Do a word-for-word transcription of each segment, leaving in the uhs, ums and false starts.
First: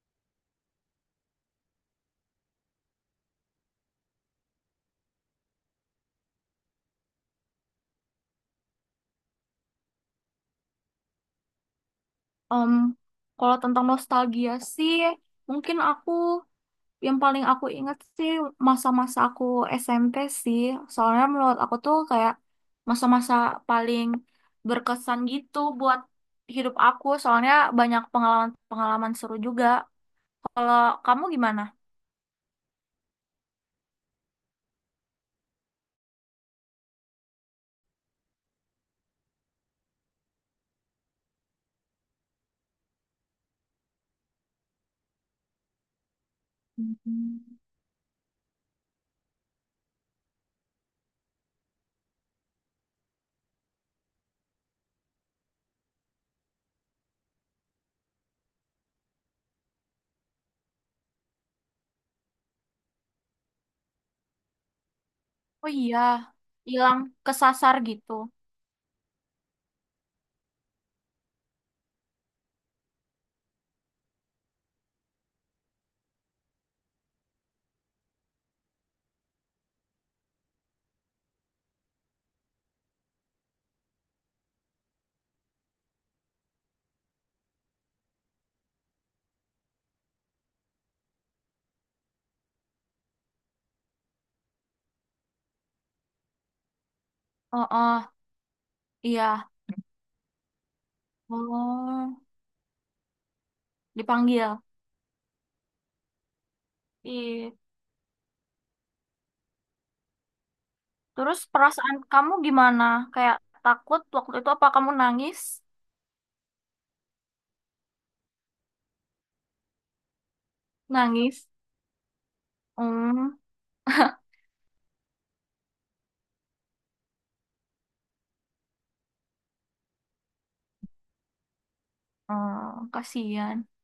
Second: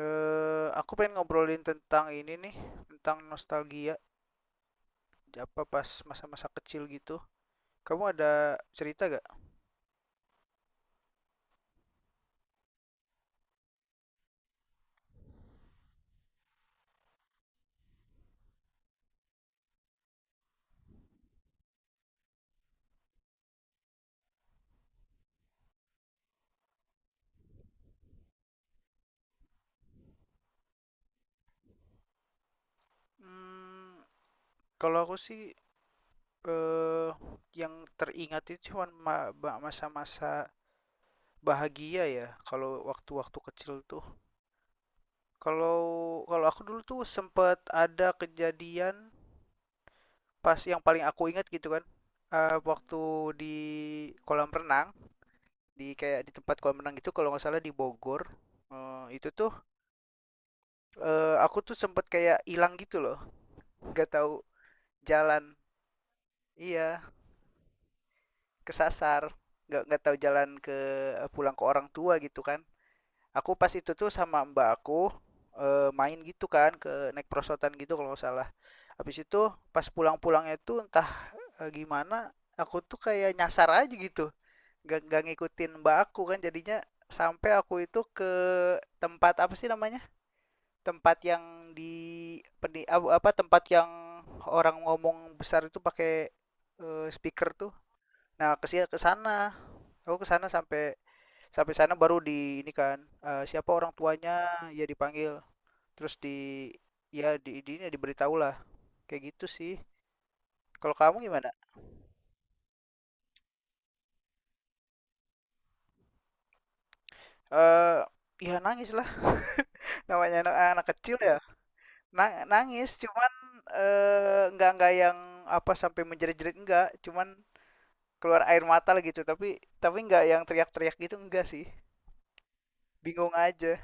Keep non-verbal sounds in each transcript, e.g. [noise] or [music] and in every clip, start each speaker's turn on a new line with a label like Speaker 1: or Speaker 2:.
Speaker 1: Eh, aku pengen ngobrolin tentang ini nih, tentang nostalgia, apa pas masa-masa kecil gitu. Kamu ada cerita gak?
Speaker 2: Em, Kalau tentang nostalgia sih, mungkin aku yang paling aku ingat sih masa-masa aku S M P sih. Soalnya menurut aku tuh kayak masa-masa paling berkesan gitu buat hidup aku. Soalnya banyak pengalaman-pengalaman seru juga. Kalau kamu gimana?
Speaker 1: Hmm, Kalau aku sih eh yang teringat itu cuma ma- ba- masa-masa bahagia ya, kalau waktu-waktu kecil tuh. Kalau kalau aku dulu tuh
Speaker 2: Mhm.
Speaker 1: sempet ada kejadian pas yang paling aku ingat gitu kan. Eh waktu di kolam renang. Di kayak di tempat kolam renang gitu kalau nggak salah di Bogor. Eh, itu tuh eh, aku tuh sempet kayak hilang gitu loh, nggak tahu jalan.
Speaker 2: Oh iya, hilang
Speaker 1: Iya,
Speaker 2: kesasar gitu.
Speaker 1: kesasar. Nggak nggak tahu jalan ke eh, pulang ke orang tua gitu kan. Aku pas itu tuh sama mbak aku eh, main gitu kan ke naik perosotan gitu kalau nggak salah. Habis itu pas pulang-pulangnya tuh entah eh, gimana aku tuh kayak nyasar aja gitu. Nggak nggak ngikutin mbak aku kan jadinya sampai aku itu ke tempat apa sih namanya? Tempat yang di peni- apa, tempat yang orang ngomong besar itu pakai eh, speaker
Speaker 2: Oh,
Speaker 1: tuh.
Speaker 2: oh
Speaker 1: Nah, ke si- ke sana.
Speaker 2: iya.
Speaker 1: Aku ke sana sampai sampai sana baru
Speaker 2: Oh,
Speaker 1: di ini kan, eh, siapa orang tuanya,
Speaker 2: dipanggil.
Speaker 1: ya dipanggil. Terus di, ya
Speaker 2: Ih.
Speaker 1: di di ini diberitahu lah. Kayak gitu sih. Kalau kamu
Speaker 2: Terus
Speaker 1: gimana?
Speaker 2: perasaan kamu gimana? Kayak takut waktu itu apa kamu nangis?
Speaker 1: Eh Ya nangis lah. [laughs] Namanya anak, anak kecil ya.
Speaker 2: Nangis.
Speaker 1: Na- nangis cuman
Speaker 2: Hmm,
Speaker 1: eh, nggak nggak yang apa sampai menjerit-jerit enggak, cuman keluar air mata gitu, tapi tapi nggak yang teriak-teriak gitu, enggak sih,
Speaker 2: hmm,
Speaker 1: bingung
Speaker 2: kasihan.
Speaker 1: aja.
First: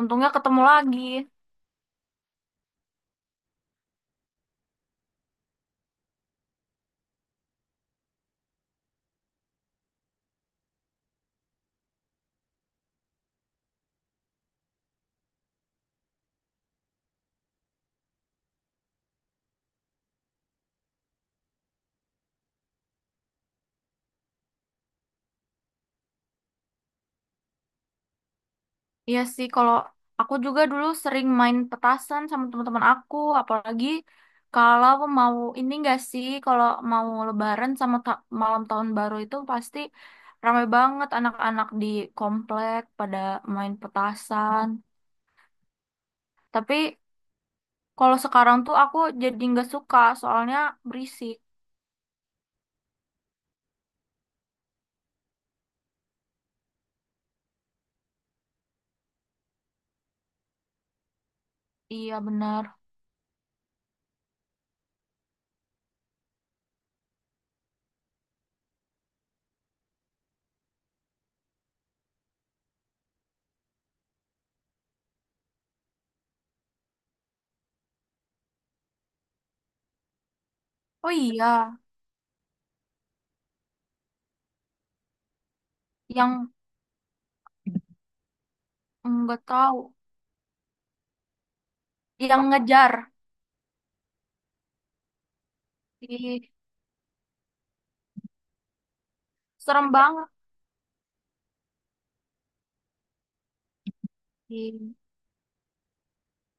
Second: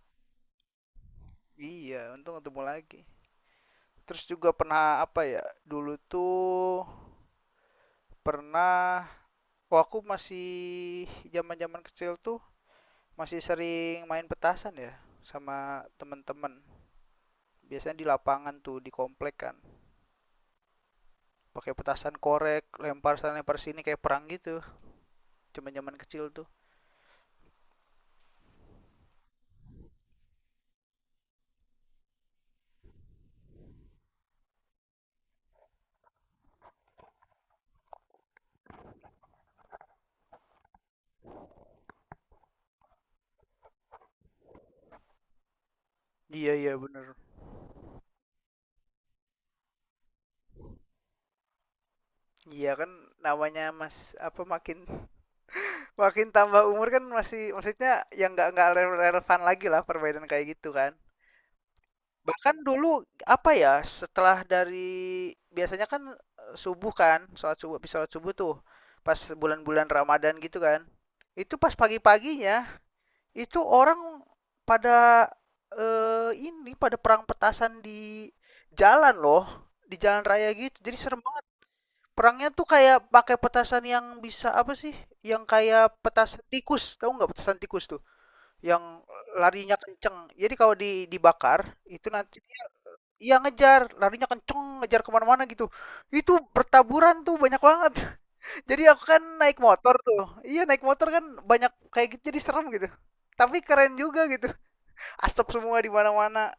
Speaker 2: Untungnya ketemu lagi.
Speaker 1: Iya, untung ketemu lagi. Terus juga pernah apa ya, dulu tuh pernah, oh aku masih zaman-zaman kecil tuh masih sering main petasan ya sama temen-temen, biasanya di lapangan tuh di komplek kan, pakai petasan korek, lempar sana lempar sini kayak perang gitu, zaman-zaman kecil tuh.
Speaker 2: Iya sih, kalau aku juga dulu sering main petasan sama teman-teman aku, apalagi kalau mau ini enggak sih, kalau mau lebaran sama ta- malam tahun baru itu pasti ramai banget anak-anak di komplek pada main petasan.
Speaker 1: Iya, iya
Speaker 2: Tapi
Speaker 1: bener.
Speaker 2: kalau sekarang tuh aku jadi nggak suka soalnya berisik.
Speaker 1: Iya kan, namanya mas apa makin Makin tambah umur kan masih, maksudnya yang nggak nggak rele- relevan lagi lah perbedaan kayak gitu kan.
Speaker 2: Iya
Speaker 1: Bahkan
Speaker 2: benar.
Speaker 1: dulu apa ya, setelah dari biasanya kan eh, subuh kan, sholat subuh, habis sholat subuh tuh pas bulan-bulan Ramadan gitu kan. Itu pas pagi-paginya, itu orang pada eh, ini, pada perang petasan di jalan loh, di jalan raya gitu jadi
Speaker 2: Oh
Speaker 1: serem.
Speaker 2: iya,
Speaker 1: Perangnya tuh kayak pakai petasan yang bisa apa sih? Yang kayak petasan
Speaker 2: yang
Speaker 1: tikus, tahu nggak petasan tikus tuh? Yang
Speaker 2: nggak
Speaker 1: larinya
Speaker 2: tahu,
Speaker 1: kenceng. Jadi kalau di, dibakar itu nanti,
Speaker 2: yang ngejar.
Speaker 1: iya ngejar, larinya kenceng, ngejar kemana-mana gitu. Itu
Speaker 2: Ih,
Speaker 1: bertaburan tuh banyak banget. [laughs] Jadi aku kan naik
Speaker 2: serem
Speaker 1: motor tuh.
Speaker 2: banget.
Speaker 1: Iya naik motor kan, banyak kayak gitu jadi serem gitu. Tapi keren juga gitu.
Speaker 2: Ih.
Speaker 1: Asap semua di mana-mana.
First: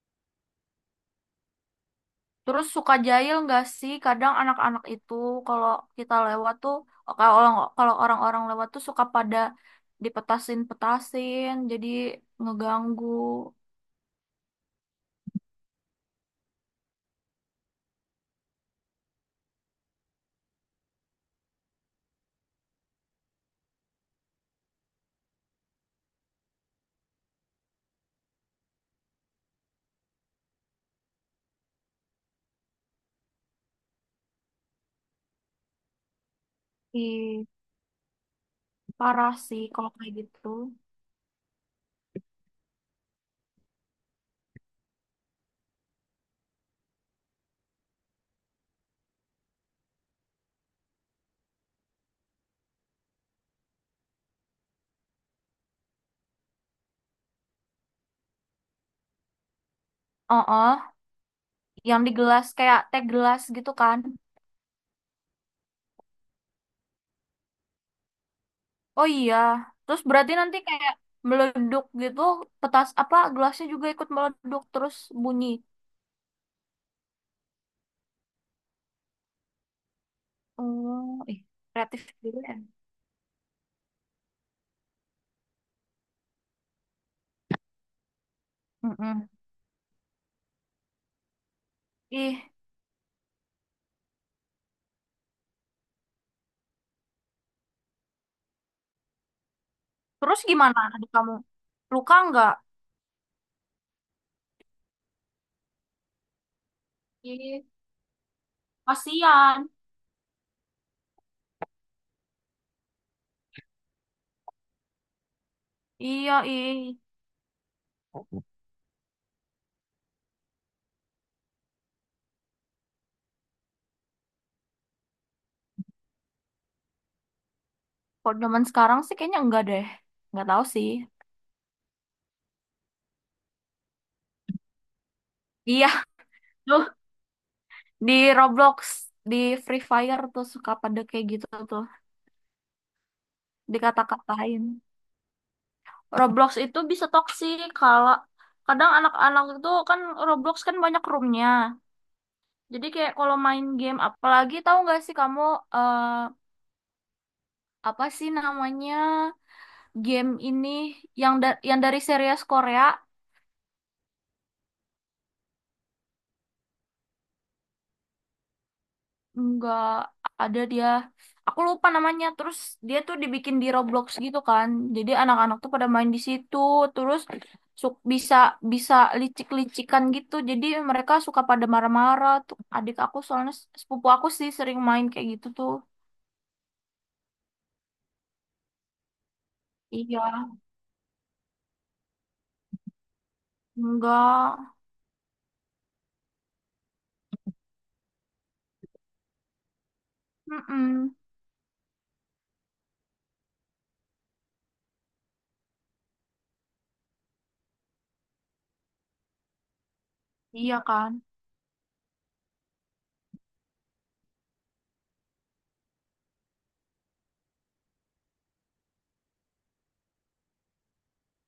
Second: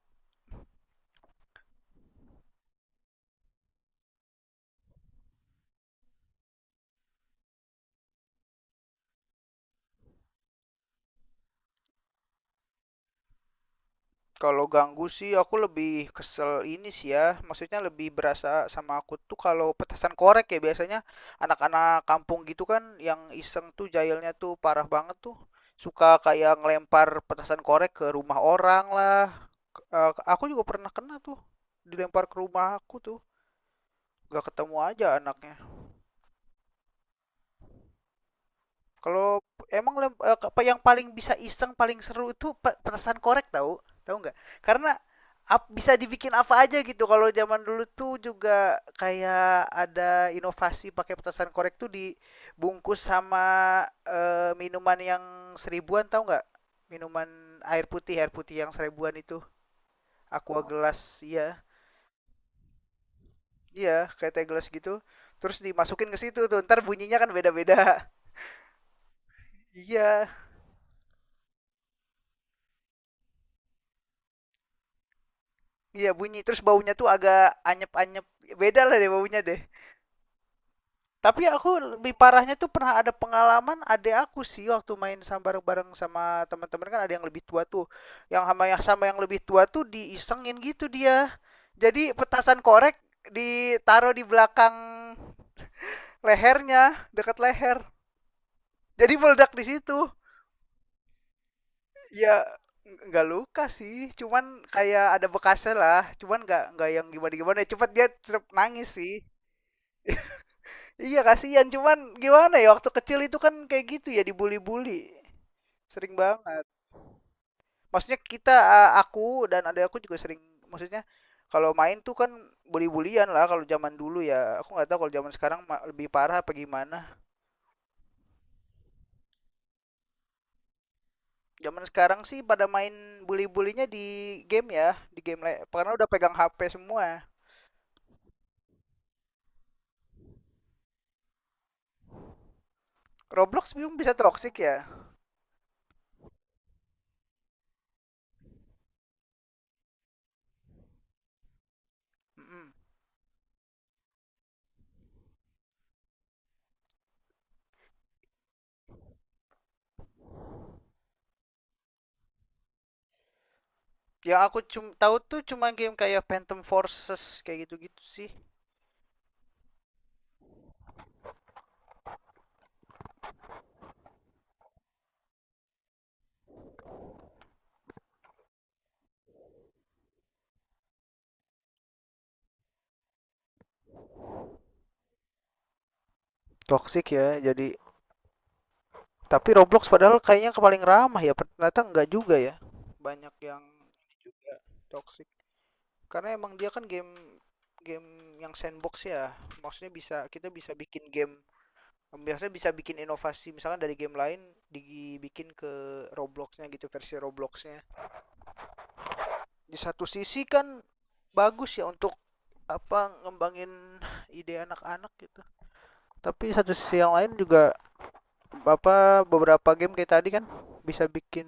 Speaker 2: Terus suka jahil nggak sih? Kadang anak-anak itu kalau kita lewat tuh, kalau kalau orang-orang lewat tuh suka pada dipetasin-petasin, jadi ngeganggu.
Speaker 1: Kalau ganggu sih aku lebih kesel ini sih ya, maksudnya lebih berasa sama aku tuh kalau petasan korek ya, biasanya anak-anak kampung gitu kan yang iseng tuh, jahilnya tuh parah banget tuh. Suka kayak ngelempar petasan korek ke rumah orang lah. K- eh, aku juga pernah kena tuh, dilempar ke rumah aku tuh, gak ketemu aja anaknya.
Speaker 2: Ih, parah
Speaker 1: Kalau
Speaker 2: sih kalau
Speaker 1: emang
Speaker 2: kayak
Speaker 1: lem- eh,
Speaker 2: gitu.
Speaker 1: apa yang paling bisa iseng, paling seru itu pe- petasan korek, tahu? Tahu nggak? Karena ap- bisa dibikin apa aja gitu. Kalau zaman dulu tuh juga kayak ada inovasi pakai petasan korek tuh dibungkus sama eh, minuman yang seribuan, tahu nggak? Minuman air putih, air putih yang seribuan itu. Aqua
Speaker 2: Oh,
Speaker 1: gelas, iya.
Speaker 2: yang di gelas kayak teh gelas gitu
Speaker 1: Iya,
Speaker 2: kan?
Speaker 1: kayak teh gelas gitu. Terus dimasukin ke situ tuh, ntar bunyinya kan beda-beda. [laughs]
Speaker 2: Oh iya, terus
Speaker 1: Iya.
Speaker 2: berarti nanti kayak meleduk gitu, petas apa gelasnya juga ikut meleduk terus bunyi.
Speaker 1: Iya bunyi, terus baunya tuh agak anyep-anyep, beda lah deh baunya deh.
Speaker 2: Oh, ih,
Speaker 1: Tapi aku
Speaker 2: kreatif
Speaker 1: lebih
Speaker 2: gitu ya.
Speaker 1: parahnya tuh pernah ada pengalaman adek aku sih, waktu main sama, bareng-bareng sama teman-teman kan ada yang lebih tua tuh. Yang sama yang sama yang
Speaker 2: Mm-mm.
Speaker 1: lebih tua tuh diisengin gitu dia. Jadi
Speaker 2: Ih,
Speaker 1: petasan korek ditaruh di belakang lehernya, dekat leher. Jadi meledak di situ.
Speaker 2: terus gimana adik kamu? Luka
Speaker 1: Ya
Speaker 2: nggak?
Speaker 1: nggak luka sih, cuman kayak ada bekasnya lah. Cuman nggak nggak yang
Speaker 2: Ih,
Speaker 1: gimana-gimana. Cepat dia tetap nangis sih.
Speaker 2: kasihan.
Speaker 1: Iya kasihan, cuman gimana ya, waktu kecil itu kan kayak gitu ya, dibully-bully. Sering
Speaker 2: Iya,
Speaker 1: banget.
Speaker 2: ih.
Speaker 1: Maksudnya kita, a- aku dan adik aku juga sering, maksudnya kalau main tuh kan bully-bullyan lah kalau zaman dulu ya. Aku nggak tahu kalau zaman sekarang ma- lebih parah apa gimana.
Speaker 2: Kalau zaman sekarang sih kayaknya enggak deh. Nggak tahu sih.
Speaker 1: Zaman sekarang sih pada main bully-bullynya di game ya, di game le-
Speaker 2: Iya,
Speaker 1: karena udah pegang H P
Speaker 2: tuh
Speaker 1: semua.
Speaker 2: di Roblox, di Free Fire tuh suka pada kayak gitu tuh,
Speaker 1: Roblox belum bisa toxic
Speaker 2: dikata-katain.
Speaker 1: ya.
Speaker 2: Roblox itu bisa toksik kalau kadang anak-anak itu kan Roblox kan banyak roomnya.
Speaker 1: Mm-mm.
Speaker 2: Jadi kayak kalau main game apalagi tahu nggak sih kamu eh, apa sih namanya game ini yang da- yang dari series Korea?
Speaker 1: Yang aku cum tahu tuh cuma game kayak Phantom Forces kayak gitu-gitu sih.
Speaker 2: Enggak ada dia. Aku lupa namanya. Terus dia tuh dibikin di Roblox gitu kan. Jadi anak-anak tuh pada main di situ. Terus su- bisa bisa licik-licikan gitu. Jadi mereka suka pada marah-marah. Tuh adik aku soalnya s- sepupu aku sih sering main kayak gitu tuh.
Speaker 1: Toxic ya, jadi tapi Roblox padahal
Speaker 2: Iya,
Speaker 1: kayaknya paling ramah ya, ternyata enggak juga ya. Banyak yang juga
Speaker 2: enggak.
Speaker 1: toxic. Karena emang dia kan game game yang sandbox ya. Maksudnya bisa, kita bisa bikin
Speaker 2: Mm-mm.
Speaker 1: game, biasanya bisa bikin inovasi misalnya dari game lain dibikin ke Robloxnya gitu, versi Robloxnya. Di satu sisi
Speaker 2: Iya
Speaker 1: kan
Speaker 2: kan.
Speaker 1: bagus ya untuk apa ngembangin ide anak-anak gitu. Tapi satu sisi yang lain juga, Bapak beberapa game kayak tadi kan bisa bikin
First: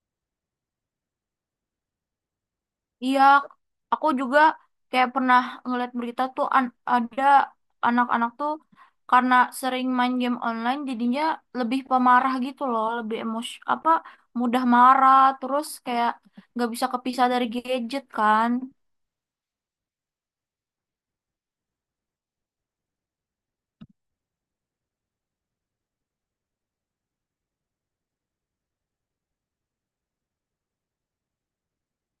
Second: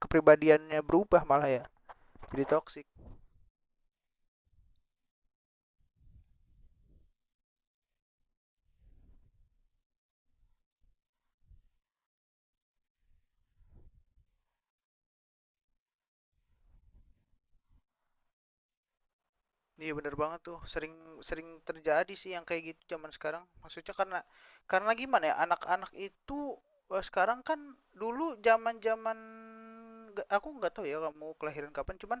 Speaker 1: kepribadiannya berubah malah ya. Jadi toksik.
Speaker 2: Iya, aku juga kayak pernah ngeliat berita tuh an- ada anak-anak tuh karena sering main game online jadinya lebih pemarah gitu loh, lebih emos apa mudah marah terus kayak nggak bisa kepisah dari gadget kan.
Speaker 1: Iya bener banget tuh, sering sering terjadi sih yang kayak gitu zaman sekarang. Maksudnya karena karena gimana ya, anak-anak itu eh, sekarang kan, dulu zaman-zaman nggak- aku nggak tahu ya kamu kelahiran kapan, cuman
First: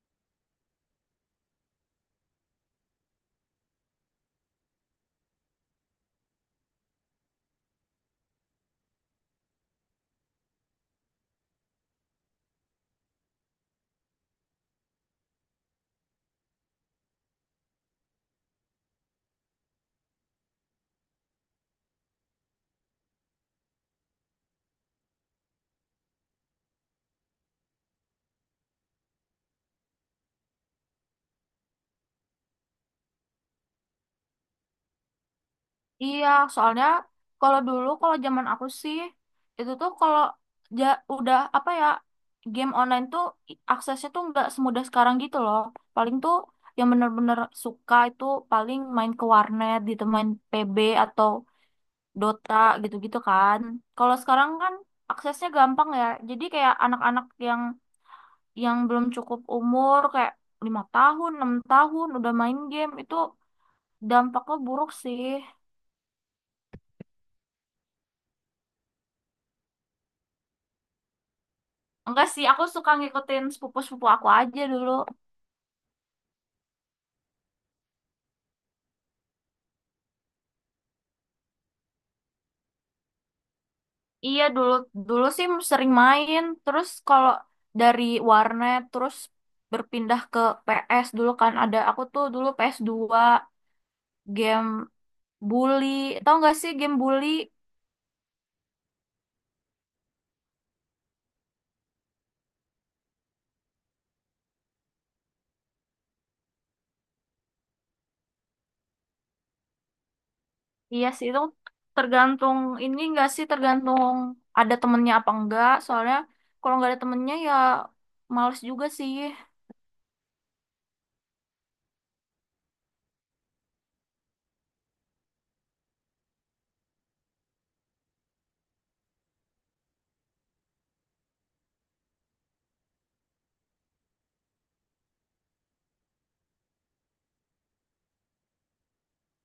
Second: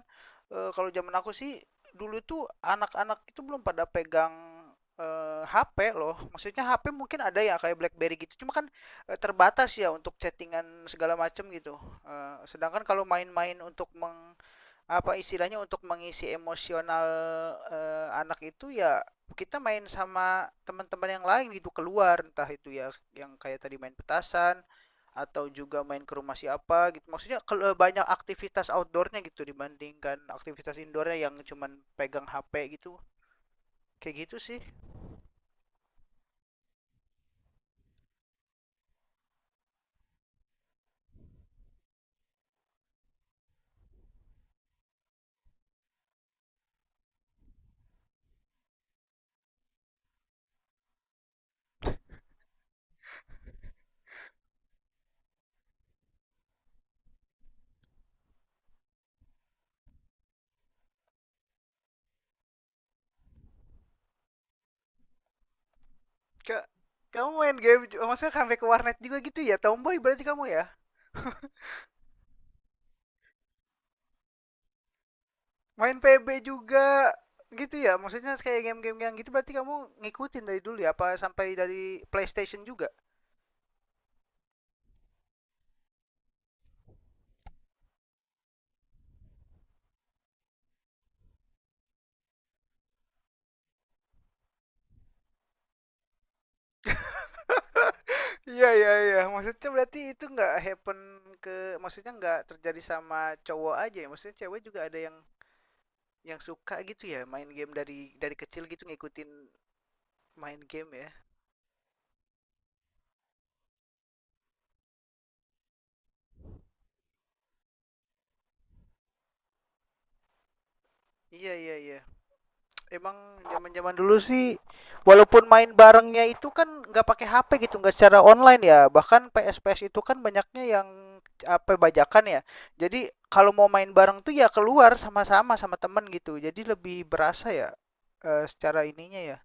Speaker 1: eh, kalau zaman aku sih, dulu tuh anak-anak itu belum pada pegang eh, H P loh. Maksudnya H P mungkin ada ya kayak BlackBerry gitu, cuma kan eh, terbatas ya untuk chattingan segala macem gitu. Eh, sedangkan kalau main-main untuk meng apa istilahnya, untuk mengisi emosional eh, anak itu ya, kita main sama teman-teman yang lain gitu, keluar, entah itu ya yang kayak tadi main petasan atau juga main ke rumah siapa gitu, maksudnya kalau banyak aktivitas outdoornya gitu dibandingkan aktivitas indoornya yang cuman pegang H P gitu, kayak gitu sih.
Speaker 2: Iya, soalnya kalau dulu kalau zaman aku sih itu tuh kalau ja- udah apa ya game online tuh i- aksesnya tuh nggak semudah sekarang gitu loh. Paling tuh yang bener-bener suka itu paling main ke warnet gitu, main P B atau Dota gitu-gitu kan. Kalau sekarang kan aksesnya gampang ya. Jadi kayak anak-anak yang yang belum cukup umur kayak lima tahun, enam tahun udah main game itu dampaknya buruk sih.
Speaker 1: Kak, kamu main game maksudnya sampai ke warnet juga gitu ya, tomboy berarti kamu ya.
Speaker 2: Enggak sih, aku suka ngikutin sepupu-sepupu aku aja dulu.
Speaker 1: Main P B juga gitu ya? Maksudnya kayak game-game yang gitu, berarti kamu ngikutin dari dulu ya? Apa sampai dari PlayStation juga?
Speaker 2: Iya, dulu dulu sih sering main. Terus kalau dari warnet terus berpindah ke P S dulu kan ada aku tuh dulu ps dua game bully. Tahu nggak sih game bully?
Speaker 1: [laughs] Iya iya iya. Maksudnya berarti itu nggak happen ke, maksudnya nggak terjadi sama cowok aja ya? Maksudnya cewek juga ada yang yang suka gitu ya main game dari dari kecil gitu, ngikutin main game
Speaker 2: Iya
Speaker 1: ya?
Speaker 2: sih itu tergantung ini nggak sih tergantung ada temennya apa enggak. Soalnya kalau nggak ada temennya ya males juga sih.
Speaker 1: Iya iya iya. Emang zaman zaman dulu sih walaupun main barengnya itu kan nggak pakai H P gitu, nggak secara online ya, bahkan P S P S itu kan banyaknya yang apa bajakan ya, jadi kalau mau main bareng tuh ya keluar sama-sama sama temen gitu, jadi lebih berasa ya eh, secara ininya ya,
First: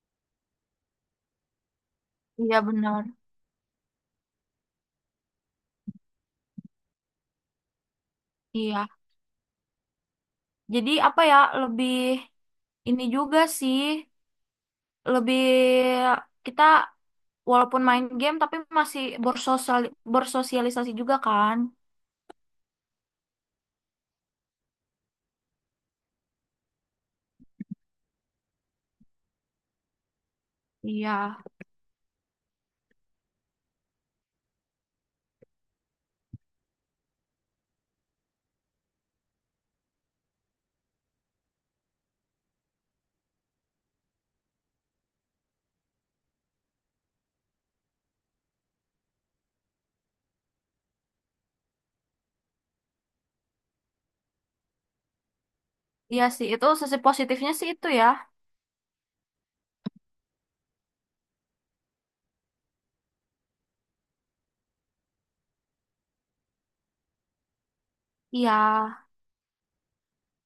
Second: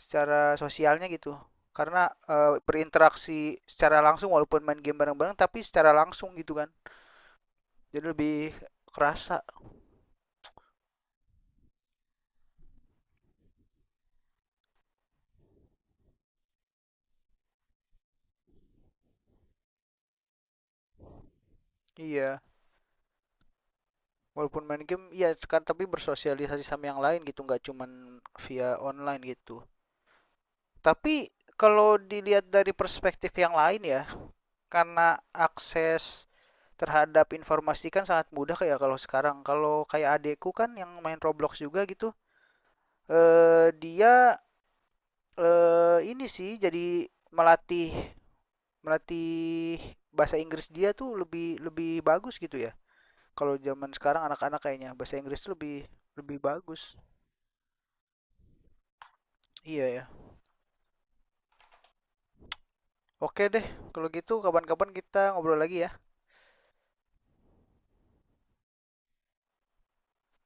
Speaker 1: secara sosialnya gitu, karena eh,
Speaker 2: Iya benar.
Speaker 1: berinteraksi secara langsung, walaupun main game bareng-bareng tapi secara langsung gitu kan, jadi lebih
Speaker 2: Iya.
Speaker 1: kerasa,
Speaker 2: Jadi apa ya lebih ini juga sih lebih kita walaupun main game tapi masih bersosial bersosialisasi juga kan.
Speaker 1: iya. Walaupun main game, ya kan, tapi bersosialisasi sama yang lain gitu, nggak cuman via online gitu.
Speaker 2: Iya,
Speaker 1: Tapi kalau dilihat dari perspektif yang lain ya, karena akses terhadap informasi kan sangat mudah kayak kalau sekarang. Kalau kayak adekku kan yang main Roblox juga gitu, eh dia eh ini sih, jadi melatih melatih bahasa Inggris dia tuh lebih lebih bagus gitu ya. Kalau zaman sekarang anak-anak kayaknya bahasa Inggris lebih
Speaker 2: iya
Speaker 1: lebih
Speaker 2: sih itu
Speaker 1: bagus.
Speaker 2: sisi positifnya sih itu ya.
Speaker 1: Iya, ya. Oke deh, kalau gitu kapan-kapan kita ngobrol lagi ya.
Speaker 2: Iya.